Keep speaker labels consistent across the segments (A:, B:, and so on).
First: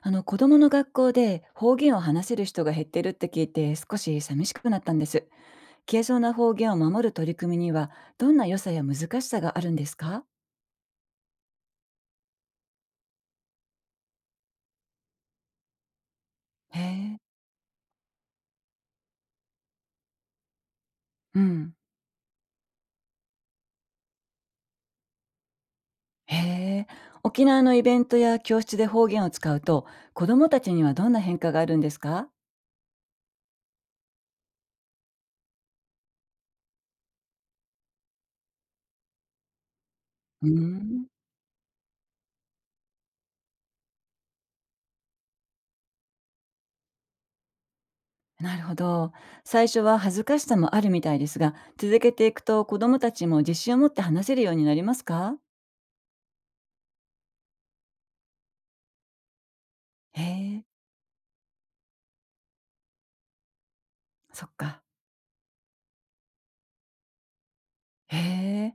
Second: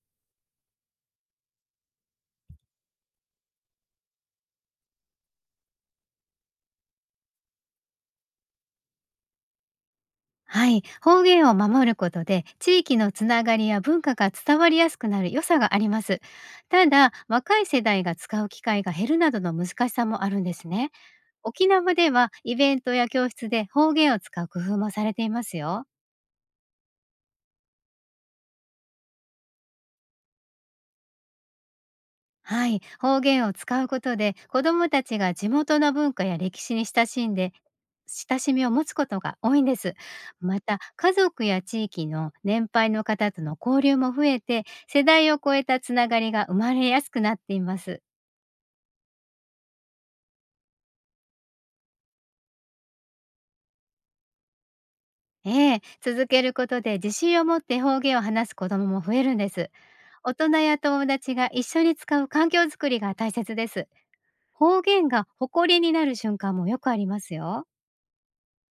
A: あの子供の学校で方言を話せる人が減ってるって聞いて少し寂しくなったんです。消えそうな方言を守る取り組みにはどんな良さや難しさがあるんですか？
B: はい、方言を守ることで地域のつながりや文化が伝わりやすくなる良さがあります。
A: へ
B: ただ、
A: え。
B: 若い世代が使う機会が減るなどの難しさもあるんですね。
A: う
B: 沖
A: ん。
B: 縄ではイベントや教室で方言を使う工夫もされていますよ。
A: へえ。沖縄のイベントや教室で方言を使うと子供たちにはどんな変化があるんですか？
B: はい、方言を使うことで子どもたちが地元の文化や歴史に親しんで親しみを持つことが多いんです。
A: うー
B: また
A: ん。
B: 家族や地域の年配の方との交流も増えて世代を超えたつながりが生まれやすくなっています。
A: なるほど。最初は恥ずかしさもあるみたいですが、続けていくと子供たちも自信を持って話せるようになりますか？
B: ええ、続けることで自信を持って方言を話す子どもも増えるんです。
A: へ
B: 大人
A: え。
B: や友達が一緒に使う環境づくりが大切です。
A: そっ
B: 方
A: か。
B: 言が誇りになる瞬間もよくありますよ。
A: へ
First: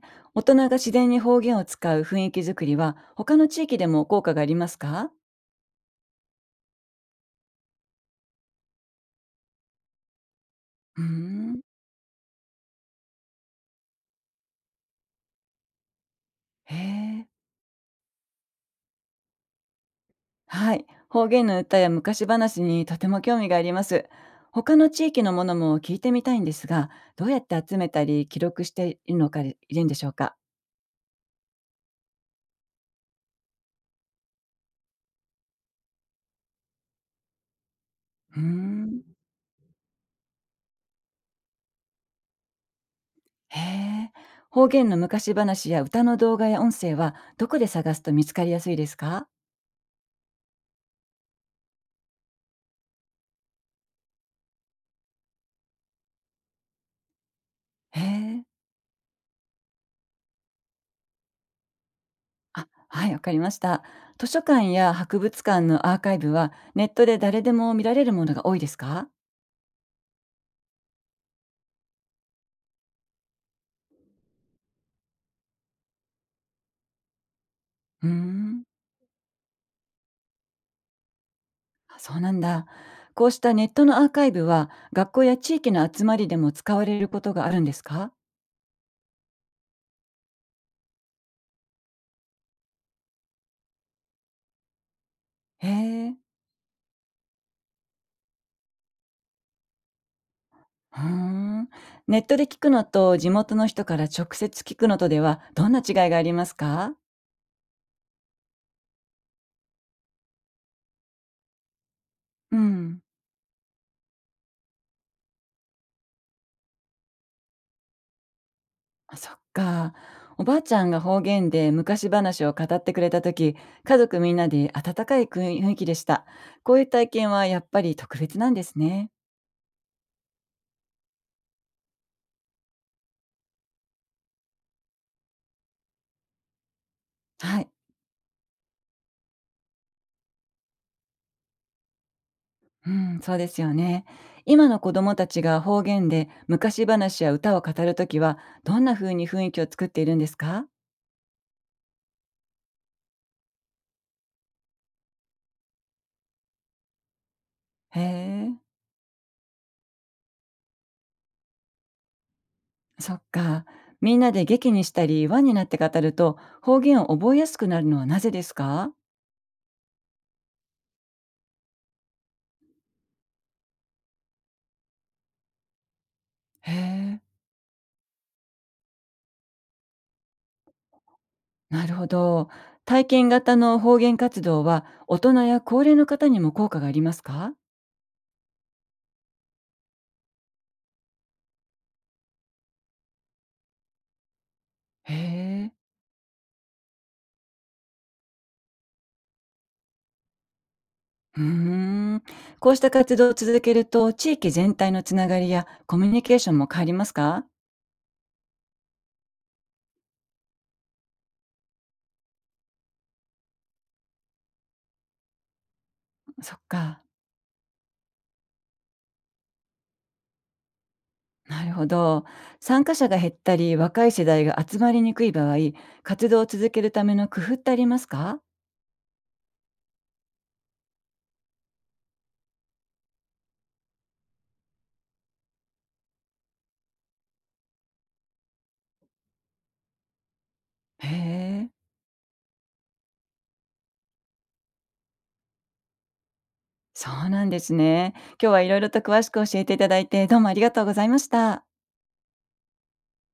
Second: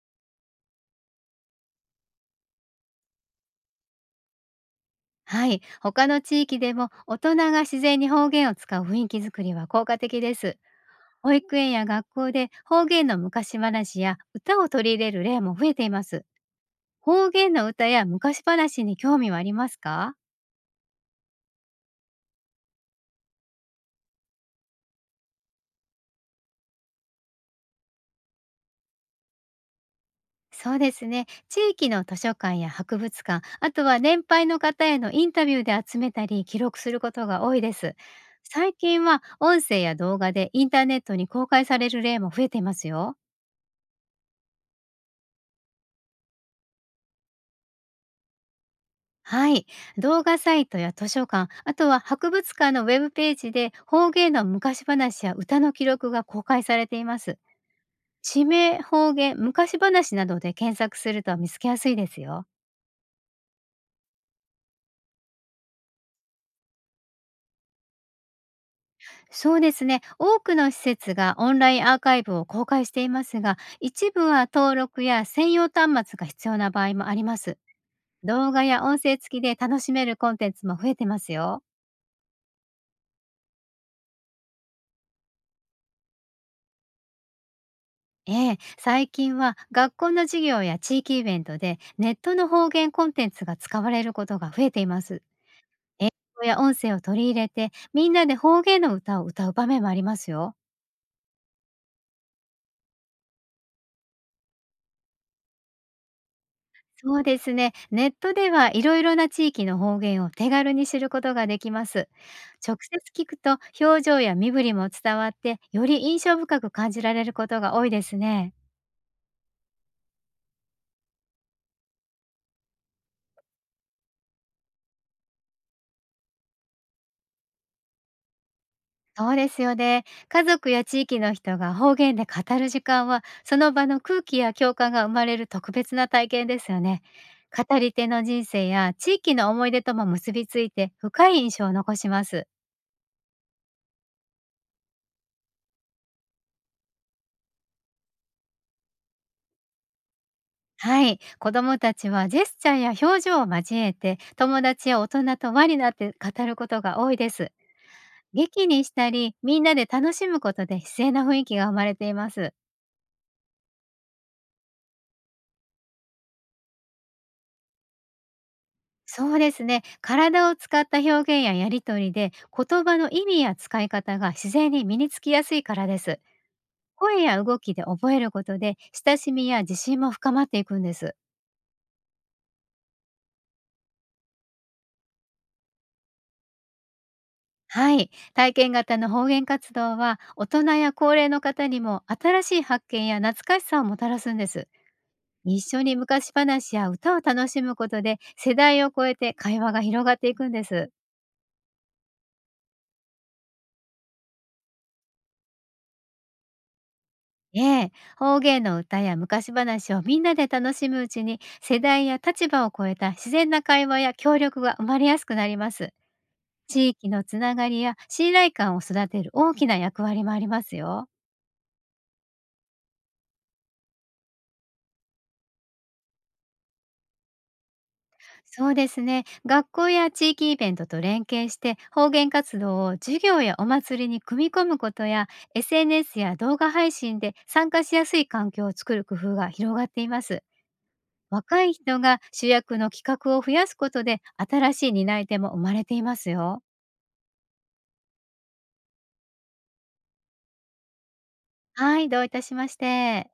A: え。大人が自然に方言を使う雰囲気作りは、他の地域でも効果がありますか？
B: はい、他の地域でも大人が自然に方言を使う雰囲気づくりは効果的です。
A: うー
B: 保育
A: ん。
B: 園や学校で方言の昔話や歌を取り入れる例も増えています。
A: へえ。
B: 方言の歌や昔話に興味はありますか？
A: はい。方言の歌や昔話にとても興味があります。他の地域のものも聞いてみたいんですが、どうやって集めたり記録しているのかいるんでしょうか？
B: そうですね。地域の図書館や博物館、あとは年配の方へのインタビューで集めたり記録することが多いです。
A: うー
B: 最近
A: ん。
B: は音声や動画でインターネットに公開される例も増えていますよ。
A: へえ。方言の昔話や歌の動画や音声は、どこで探すと見つかりやすいですか？
B: はい。動画サイトや図書館、あとは博物館のウェブページで方言の昔話や歌の記録が公開されています。
A: へえ。
B: 地名、方言、昔話などで検索すると見つけやすいですよ。
A: あ、はい、わかりました。図書館や博物館のアーカイブはネットで誰でも見られるものが多いですか？
B: そうですね。多くの施設がオンラインアーカイブを公開していますが、一部は登録や専用端末が必要な場合もあります。
A: うー
B: 動画
A: ん。
B: や音声付きで楽しめるコンテンツも増えてますよ。
A: あ、そうなんだ。こうしたネットのアーカイブは学校や地域の集まりでも使われることがあるんですか？
B: ええ、最近は学校の授業や地域イベントでネットの方言コンテンツが使われることが増えています。
A: へ
B: 映
A: え。
B: 像や音声を取り入れてみんなで方言の歌を歌う場面もありますよ。
A: うーん。ネットで聞くのと地元の人から直接聞くのとではどんな違いがありますか？
B: そうですね。ネットではいろいろな地域の方言を手軽に知ることができます。
A: う
B: 直接
A: ん。
B: 聞くと表情や身振りも伝わって、より印象深く感じられることが多いですね。
A: あ、そっか。おばあちゃんが方言で昔話を語ってくれた時、家族みんなで温かい雰囲気でした。こういう体験はやっぱり特別なんですね。
B: そうですよね。家族や地域の人が方言で語る時間は、その場の空気や共感が生まれる特別な体験ですよね。
A: はい。
B: 語り手の人生や地域の思い出とも結びついて、深い印象を残します。
A: うん、そうですよね。今の子供たちが方言で昔話や歌を語るときは、どんな風に雰囲気を作っているんですか？
B: はい。子どもたちはジェスチャーや表情を交えて、友達や大人と輪になって語ることが多いです。
A: へえ、
B: 劇にしたり、みんなで楽しむことで自然な雰囲気が生まれています。
A: そっか。みんなで劇にしたり、輪になって語ると、方言を覚えやすくなるのはなぜですか？
B: そうですね。体を使った表現ややりとりで、言葉の意味や使い方が自然に身につきやすいからです。
A: へえ。
B: 声や動きで覚えることで、親しみや自信も深まっていくんです。
A: なるほど。体験型の方言活動は大人や高齢の方にも効果がありますか？
B: はい。体験型の方言活動は、大人や高齢の方にも新しい発見や懐かしさをもたらすんです。
A: へ
B: 一
A: え。
B: 緒に昔話や歌を楽しむことで、世代を超えて会話が広がっていくんです。
A: うーん。こうした活動を続けると地域全体のつながりやコミュニケーションも変わりますか？
B: ええ、方言の歌や昔話をみんなで楽しむうちに、世代や立場を超えた自然な会話や協力が生まれやすくなります。
A: そっ
B: 地
A: か。
B: 域のつながりや信頼感を育てる大きな役割もありますよ。
A: なるほど。参加者が減ったり若い世代が集まりにくい場合、活動を続けるための工夫ってありますか？
B: そうですね。学校や地域イベントと連携して、方言活動を授業やお祭りに組み込むことや、 SNS や動画配信で参加しやすい環境を作る工夫が広がっています。
A: へ
B: 若
A: え。
B: い人が主役の企画を増やすことで、新しい担い手も生まれていますよ。
A: そうなんですね。今日はいろいろと詳しく教えていただいてどうもありがとうございました。
B: はい、どういたしまして。